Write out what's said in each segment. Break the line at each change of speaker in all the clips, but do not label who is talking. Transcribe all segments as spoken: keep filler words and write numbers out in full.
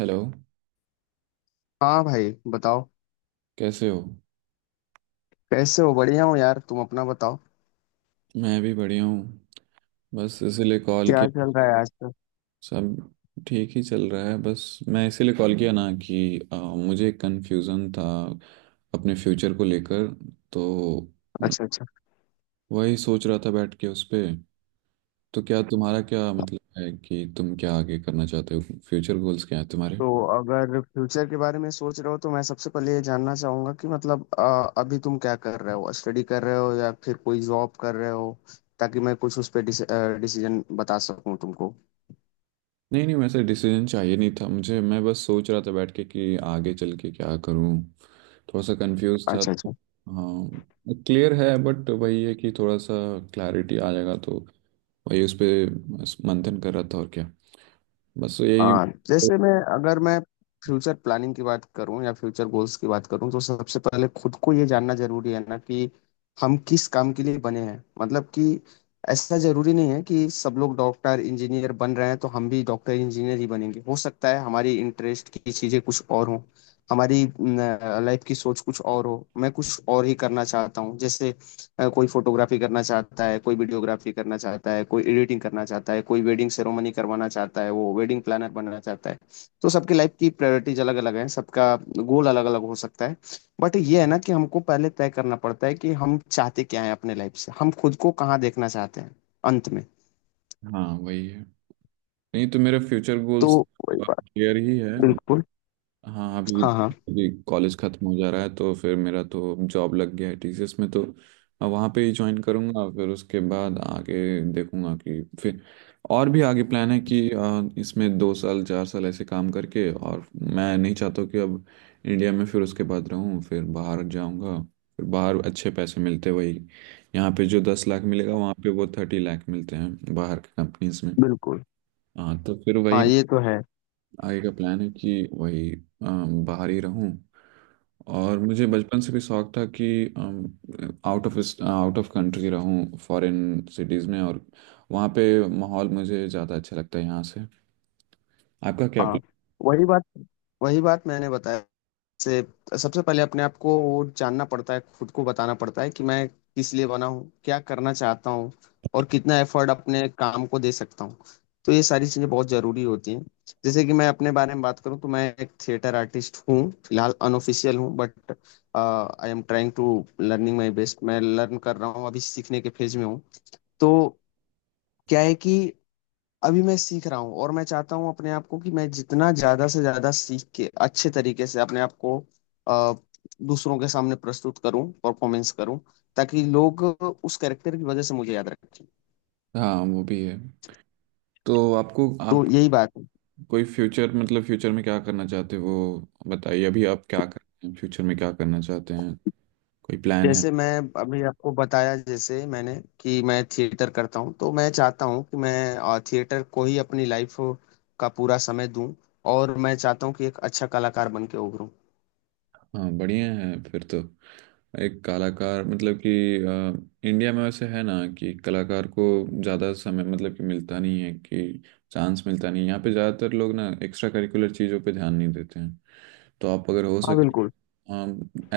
Hello.
हाँ भाई बताओ।
कैसे हो।
कैसे हो? बढ़िया हो यार? तुम अपना बताओ।
मैं भी बढ़िया हूँ। बस इसीलिए कॉल
क्या
किया।
चल रहा है आजकल?
सब ठीक ही चल रहा है। बस मैं इसीलिए कॉल किया ना कि आ, मुझे कंफ्यूजन था अपने फ्यूचर को लेकर। तो
अच्छा अच्छा।
वही सोच रहा था बैठ के उस पे। तो क्या तुम्हारा, क्या मतलब है कि तुम क्या आगे करना चाहते हो। फ्यूचर गोल्स क्या है तुम्हारे।
तो अगर फ्यूचर के बारे में सोच रहे हो तो मैं सबसे पहले ये जानना चाहूंगा कि मतलब, अ, अभी तुम क्या कर रहे हो, स्टडी कर रहे हो या फिर कोई जॉब कर रहे हो, ताकि मैं कुछ उस पर डिसीजन बता सकूं तुमको।
नहीं नहीं, वैसे डिसीजन चाहिए नहीं था मुझे। मैं बस सोच रहा था बैठ के कि आगे चल के क्या करूं। थोड़ा सा कंफ्यूज था,
अच्छा अच्छा।
हाँ। क्लियर है बट वही है कि थोड़ा सा क्लैरिटी आ जाएगा तो। वही उस पे मंथन कर रहा था। और क्या, बस यही।
हाँ, जैसे मैं अगर मैं फ्यूचर प्लानिंग की बात करूं या फ्यूचर गोल्स की बात करूं तो सबसे पहले खुद को ये जानना जरूरी है ना कि हम किस काम के लिए बने हैं, मतलब कि ऐसा जरूरी नहीं है कि सब लोग डॉक्टर इंजीनियर बन रहे हैं तो हम भी डॉक्टर इंजीनियर ही बनेंगे। हो सकता है हमारी इंटरेस्ट की चीजें कुछ और हों, हमारी लाइफ की सोच कुछ और हो। मैं कुछ और ही करना चाहता हूँ। जैसे अ, कोई फोटोग्राफी करना चाहता है, कोई वीडियोग्राफी करना चाहता है, कोई एडिटिंग करना चाहता है, कोई वेडिंग सेरेमनी करवाना चाहता है, वो वेडिंग प्लानर बनना चाहता है। तो सबकी लाइफ की प्रायोरिटीज अलग अलग है, सबका गोल अलग अलग हो सकता है। बट ये है ना कि हमको पहले तय करना पड़ता है कि हम चाहते क्या है अपने लाइफ से, हम खुद को कहाँ देखना चाहते हैं अंत में।
हाँ, वही है। नहीं तो मेरे फ्यूचर
तो
गोल्स
वही बात।
क्लियर ही है।
बिल्कुल।
हाँ, अभी।
हाँ हाँ।
अभी कॉलेज खत्म हो जा रहा है तो फिर मेरा तो जॉब लग गया है टीसीएस में, तो अब वहाँ पे ही ज्वाइन करूँगा। फिर उसके बाद आगे देखूँगा कि फिर। और भी आगे प्लान है कि अ, इसमें दो साल चार साल ऐसे काम करके, और मैं नहीं चाहता कि अब इंडिया में फिर उसके बाद रहूँ। फिर बाहर जाऊँगा। फिर बाहर अच्छे पैसे मिलते, वही। यहाँ पे जो दस लाख मिलेगा वहाँ पे वो थर्टी लाख मिलते हैं बाहर की कंपनीज में।
बिल्कुल।
हाँ, तो फिर वही
हाँ ये तो है।
आगे का प्लान है कि वही अम, बाहर ही रहूं। और मुझे बचपन से भी शौक था कि out of out of country रहूं, फॉरेन सिटीज़ में। और वहाँ पे माहौल मुझे ज़्यादा अच्छा लगता है यहाँ से। आपका क्या
हाँ
प्लान।
वही बात, वही बात मैंने बताया। से सबसे पहले अपने आप को वो जानना पड़ता है, खुद को बताना पड़ता है कि मैं किस लिए बना हूँ, क्या करना चाहता हूँ, और कितना एफर्ट अपने काम को दे सकता हूँ। तो ये सारी चीज़ें बहुत ज़रूरी होती हैं। जैसे कि मैं अपने बारे में बात करूँ तो मैं एक थिएटर आर्टिस्ट हूँ। फिलहाल अनऑफिशियल हूँ, but I am trying to learning my best. मैं लर्न कर रहा हूँ, अभी सीखने के फेज में हूँ। तो क्या है कि अभी मैं सीख रहा हूँ और मैं चाहता हूँ अपने आप को कि मैं जितना ज्यादा से ज्यादा सीख के अच्छे तरीके से अपने आप को अ, दूसरों के सामने प्रस्तुत करूँ, परफॉर्मेंस करूँ, ताकि लोग उस कैरेक्टर की वजह से मुझे याद रखें।
हाँ, वो भी है। तो आपको
तो
आप
यही बात है।
कोई फ्यूचर मतलब फ्यूचर में क्या करना चाहते हो वो बताइए। अभी आप क्या कर रहे हैं, फ्यूचर में क्या करना चाहते हैं, कोई प्लान है।
जैसे मैं अभी आपको बताया जैसे मैंने कि मैं थिएटर करता हूँ, तो मैं चाहता हूँ कि मैं अ, थिएटर को ही अपनी लाइफ का पूरा समय दूं, और मैं चाहता हूँ कि एक अच्छा कलाकार बन के उभरूँ।
हाँ बढ़िया है फिर तो। एक कलाकार मतलब कि अ, इंडिया में वैसे है ना, कि कलाकार को ज़्यादा समय मतलब कि मिलता नहीं है, कि चांस मिलता नहीं है यहाँ पे। ज़्यादातर लोग ना एक्स्ट्रा करिकुलर चीज़ों पे ध्यान नहीं देते हैं। तो आप अगर हो
हाँ
सके।
बिल्कुल।
हाँ।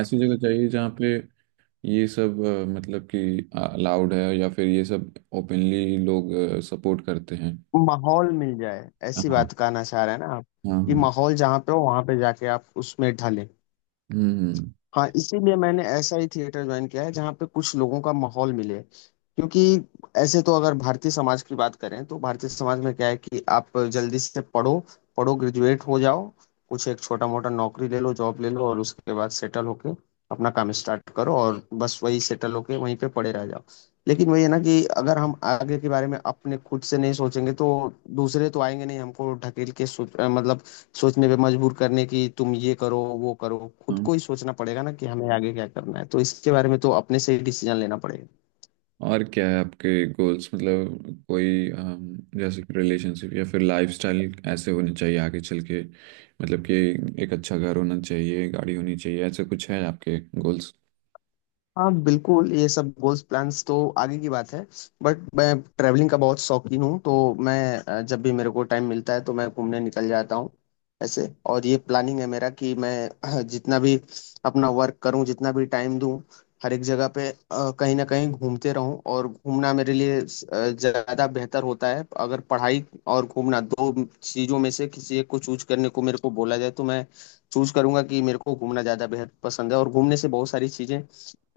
ऐसी जगह चाहिए जहाँ पे ये सब अ, मतलब कि अलाउड है, या फिर ये सब ओपनली लोग सपोर्ट करते हैं।
माहौल मिल जाए,
हाँ
ऐसी
हाँ।
बात कहना चाह रहे हैं ना आप? कि
हाँ।
माहौल जहाँ पे हो वहां पे जाके आप उसमें ढले।
हम्म।
हाँ, इसीलिए मैंने ऐसा ही थिएटर ज्वाइन किया है जहाँ पे कुछ लोगों का माहौल मिले। क्योंकि ऐसे तो अगर भारतीय समाज की बात करें तो भारतीय समाज में क्या है कि आप जल्दी से पढ़ो, पढ़ो, ग्रेजुएट हो जाओ, कुछ एक छोटा मोटा नौकरी ले लो, जॉब ले लो, और उसके बाद सेटल होके अपना काम स्टार्ट करो, और बस वही सेटल होके वहीं पे पड़े रह जाओ। लेकिन वही है ना कि अगर हम आगे के बारे में अपने खुद से नहीं सोचेंगे तो दूसरे तो आएंगे नहीं हमको ढकेल के सोच अ, मतलब सोचने पे मजबूर करने की, तुम ये करो, वो करो। खुद
हम्म।
को ही सोचना पड़ेगा ना कि हमें आगे क्या करना है, तो इसके बारे में तो अपने से ही डिसीजन लेना पड़ेगा।
और क्या है आपके गोल्स, मतलब कोई अम, जैसे कि रिलेशनशिप या फिर लाइफस्टाइल ऐसे होने चाहिए आगे चल के, मतलब कि एक अच्छा घर होना चाहिए, गाड़ी होनी चाहिए, ऐसे कुछ है आपके गोल्स।
हाँ बिल्कुल, ये सब गोल्स प्लान्स तो आगे की बात है। बट मैं ट्रैवलिंग का बहुत शौकीन हूँ, तो मैं अ, जब भी मेरे को टाइम मिलता है तो मैं घूमने निकल जाता हूँ ऐसे। और ये प्लानिंग है मेरा कि मैं अ, जितना भी अपना वर्क करूँ, जितना भी टाइम दूँ, हर एक जगह पे अ, कहीं ना कहीं घूमते रहूँ। और घूमना मेरे लिए अ, ज़्यादा बेहतर होता है। अगर पढ़ाई और घूमना दो चीज़ों में से किसी एक को चूज करने को मेरे को बोला जाए तो मैं चूज करूंगा कि मेरे को घूमना ज़्यादा बेहद पसंद है। और घूमने से बहुत सारी चीज़ें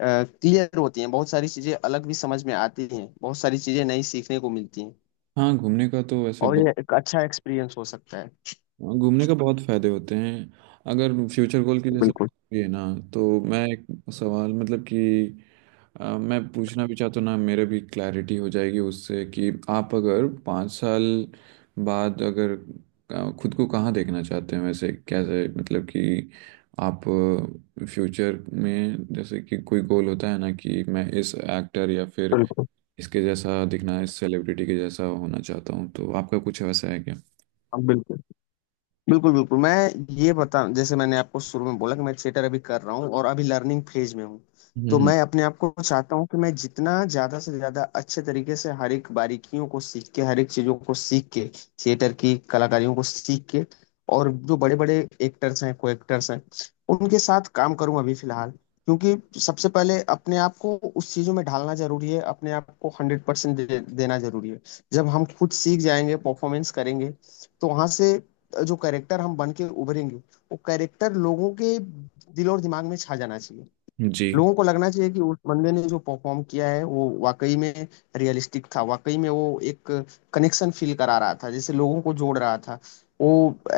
क्लियर होती हैं, बहुत सारी चीजें अलग भी समझ में आती हैं, बहुत सारी चीजें नई सीखने को मिलती हैं,
हाँ, घूमने का तो वैसे।
और ये एक अच्छा एक्सपीरियंस हो सकता है।
हाँ, घूमने का बहुत फायदे होते हैं। अगर फ्यूचर गोल की जैसे
बिल्कुल
ये ना, तो मैं एक सवाल मतलब कि अ, मैं पूछना भी चाहता हूँ ना, मेरे भी क्लैरिटी हो जाएगी उससे, कि आप अगर पाँच साल बाद अगर अ, खुद को कहाँ देखना चाहते हैं वैसे, कैसे मतलब कि आप फ्यूचर में जैसे कि कोई गोल होता है ना, कि मैं इस एक्टर या फिर
बिल्कुल।
इसके जैसा दिखना, इस सेलिब्रिटी के जैसा होना चाहता हूँ, तो आपका कुछ वैसा है क्या।
हाँ, बिल्कुल बिल्कुल बिल्कुल। मैं ये बता जैसे मैंने आपको शुरू में बोला कि मैं थिएटर अभी कर रहा हूँ और अभी लर्निंग फेज में हूँ। तो
हम्म।
मैं अपने आप को चाहता हूँ कि मैं जितना ज्यादा से ज्यादा अच्छे तरीके से हर एक बारीकियों को सीख के, हर एक चीजों को सीख के, थिएटर की कलाकारियों को सीख के, और जो बड़े बड़े एक्टर्स हैं को एक्टर्स हैं उनके साथ काम करूँ अभी फिलहाल। क्योंकि सबसे पहले अपने आप को उस चीजों में ढालना जरूरी है, अपने आप को हंड्रेड परसेंट दे, देना जरूरी है। जब हम खुद सीख जाएंगे, परफॉर्मेंस करेंगे, तो वहां से जो कैरेक्टर हम बन के उभरेंगे, वो कैरेक्टर लोगों के दिल और दिमाग में छा जाना चाहिए।
जी।
लोगों को लगना चाहिए कि उस बंदे ने जो परफॉर्म किया है वो वाकई में रियलिस्टिक था, वाकई में वो एक कनेक्शन फील करा रहा था, जैसे लोगों को जोड़ रहा था वो,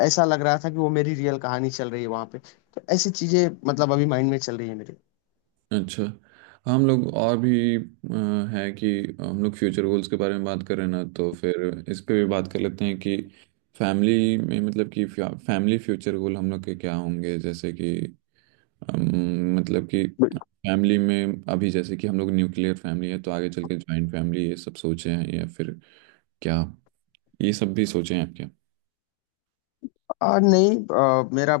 ऐसा लग रहा था कि वो मेरी रियल कहानी चल रही है वहां पे। तो ऐसी चीजें मतलब अभी माइंड में चल रही है मेरे।
अच्छा। हम लोग और भी अ, है कि हम लोग फ्यूचर गोल्स के बारे में बात कर रहे हैं ना, तो फिर इस पे भी बात कर लेते हैं कि फैमिली में मतलब कि फैमिली फ्यूचर गोल हम लोग के क्या होंगे, जैसे कि अम, मतलब कि फैमिली में अभी जैसे कि हम लोग न्यूक्लियर फैमिली है, तो आगे चल के ज्वाइंट फैमिली ये सब सोचे हैं, या फिर क्या, ये सब भी सोचे हैं आप क्या।
आ, नहीं। आ, मेरा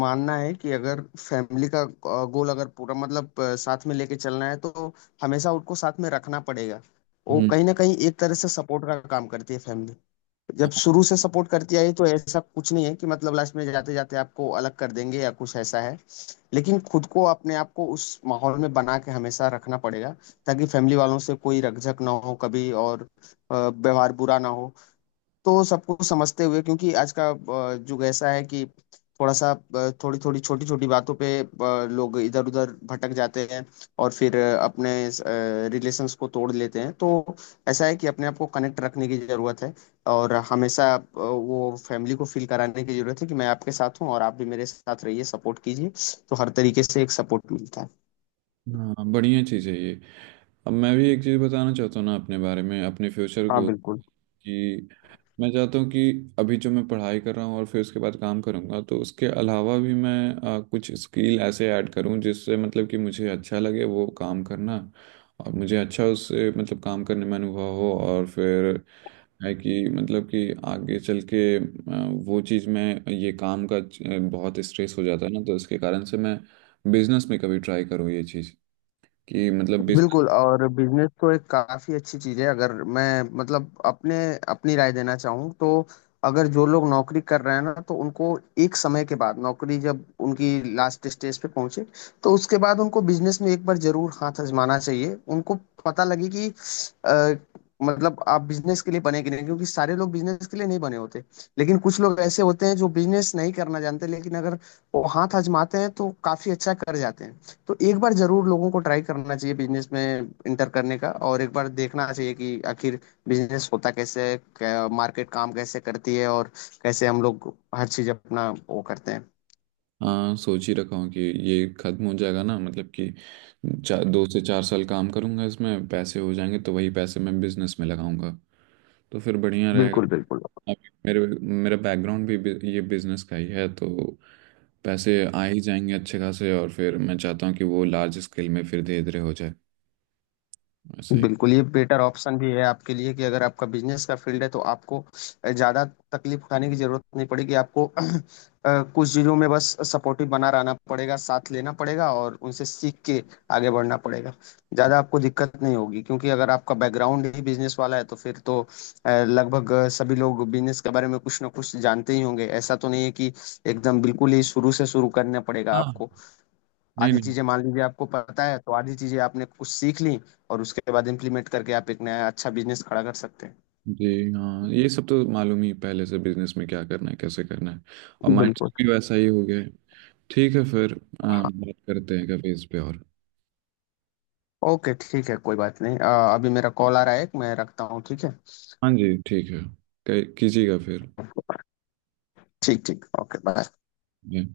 मानना है कि अगर फैमिली का आ, गोल अगर पूरा मतलब आ, साथ में लेके चलना है तो हमेशा उनको साथ में रखना पड़ेगा। वो
हम्म।
कहीं ना कहीं एक तरह से सपोर्ट का काम करती है फैमिली। जब शुरू से सपोर्ट करती आई तो ऐसा कुछ नहीं है कि मतलब लास्ट में जाते जाते आपको अलग कर देंगे या कुछ ऐसा है। लेकिन खुद को अपने आप को उस माहौल में बना के हमेशा रखना पड़ेगा, ताकि फैमिली वालों से कोई रकझक ना हो कभी, और आ, व्यवहार बुरा ना हो। तो सबको समझते हुए, क्योंकि आज का अ, युग ऐसा है कि थोड़ा सा, थोड़ी थोड़ी छोटी छोटी बातों पे अ, लोग इधर उधर भटक जाते हैं और फिर अ, अपने रिलेशंस को तोड़ लेते हैं। तो ऐसा है कि अपने आप को कनेक्ट रखने की जरूरत है, और हमेशा अ, वो फैमिली को फील कराने की जरूरत है कि मैं आपके साथ हूँ और आप भी मेरे साथ रहिए, सपोर्ट कीजिए। तो हर तरीके से एक सपोर्ट मिलता है।
हाँ बढ़िया चीज़ है ये। अब मैं भी एक चीज़ बताना चाहता हूँ ना, अपने बारे में, अपने फ्यूचर
हाँ
को
बिल्कुल।
कि मैं चाहता हूँ कि अभी जो मैं पढ़ाई कर रहा हूँ और फिर उसके बाद काम करूँगा, तो उसके अलावा भी मैं अ, कुछ स्किल ऐसे ऐड करूँ जिससे मतलब कि मुझे अच्छा लगे वो काम करना, और मुझे अच्छा उससे मतलब काम करने में अनुभव हो। और फिर है कि मतलब कि आगे चल के अ, वो चीज़ में ये काम का अ, बहुत स्ट्रेस हो जाता है ना, तो इसके कारण से मैं बिजनेस में कभी ट्राई करूँ ये चीज़, कि मतलब बिजनेस।
बिल्कुल और बिजनेस तो एक काफी अच्छी चीज है। अगर मैं मतलब अपने अपनी राय देना चाहूँ तो, अगर जो लोग नौकरी कर रहे हैं ना तो उनको एक समय के बाद, नौकरी जब उनकी लास्ट स्टेज पे पहुंचे, तो उसके बाद उनको बिजनेस में एक बार जरूर हाथ आजमाना चाहिए। उनको पता लगे कि अ, मतलब आप बिजनेस के लिए बने कि नहीं। क्योंकि सारे लोग बिजनेस के लिए नहीं बने होते, लेकिन कुछ लोग ऐसे होते हैं जो बिजनेस नहीं करना जानते, लेकिन अगर वो हाथ आजमाते हैं तो काफी अच्छा कर जाते हैं। तो एक बार जरूर लोगों को ट्राई करना चाहिए बिजनेस में इंटर करने का, और एक बार देखना चाहिए कि आखिर बिजनेस होता कैसे है, क्या- मार्केट काम कैसे करती है, और कैसे हम लोग हर चीज अपना वो करते हैं।
हाँ सोच ही रखा हूँ कि ये खत्म हो जाएगा ना मतलब कि चार दो से चार साल काम करूंगा, इसमें पैसे हो जाएंगे तो वही पैसे मैं बिजनेस में लगाऊंगा, तो फिर बढ़िया रहेगा।
बिल्कुल बिल्कुल।
अब मेरे मेरा बैकग्राउंड भी बि- ये बिजनेस का ही है, तो पैसे आ ही जाएंगे अच्छे खासे, और फिर मैं चाहता हूँ कि वो लार्ज स्केल में फिर धीरे धीरे हो जाए। ऐसा ही।
बिल्कुल ये बेटर ऑप्शन भी है आपके लिए कि अगर आपका बिजनेस का फील्ड है तो आपको ज़्यादा तकलीफ उठाने की ज़रूरत नहीं पड़ेगी। आपको अ, कुछ चीज़ों में बस सपोर्टिव बना रहना पड़ेगा, साथ लेना पड़ेगा, और उनसे सीख के आगे बढ़ना पड़ेगा। ज़्यादा आपको दिक्कत नहीं होगी, क्योंकि अगर आपका बैकग्राउंड ही बिजनेस वाला है तो फिर तो अ, लगभग सभी लोग बिजनेस के बारे में कुछ ना कुछ जानते ही होंगे। ऐसा तो नहीं है कि एकदम बिल्कुल ही शुरू से शुरू करना पड़ेगा
हाँ।
आपको।
नहीं
आधी
नहीं।
चीजें मान लीजिए आपको पता है, तो आधी चीजें आपने कुछ सीख ली, और उसके बाद इम्प्लीमेंट करके आप एक नया अच्छा बिजनेस खड़ा कर सकते
जी हाँ, ये सब तो मालूम ही पहले से बिजनेस में क्या करना है, कैसे करना है। और
हैं।
माइंड
बिल्कुल।
भी वैसा ही हो गया है। ठीक है फिर अ,
हाँ,
बात करते हैं कभी इस पे और।
ओके ठीक है, कोई बात नहीं। अ, अभी मेरा कॉल आ रहा है, मैं रखता हूँ, ठीक है?
हाँ जी, ठीक है। कह- कीजिएगा फिर।
ठीक ठीक, ओके बाय।
जी।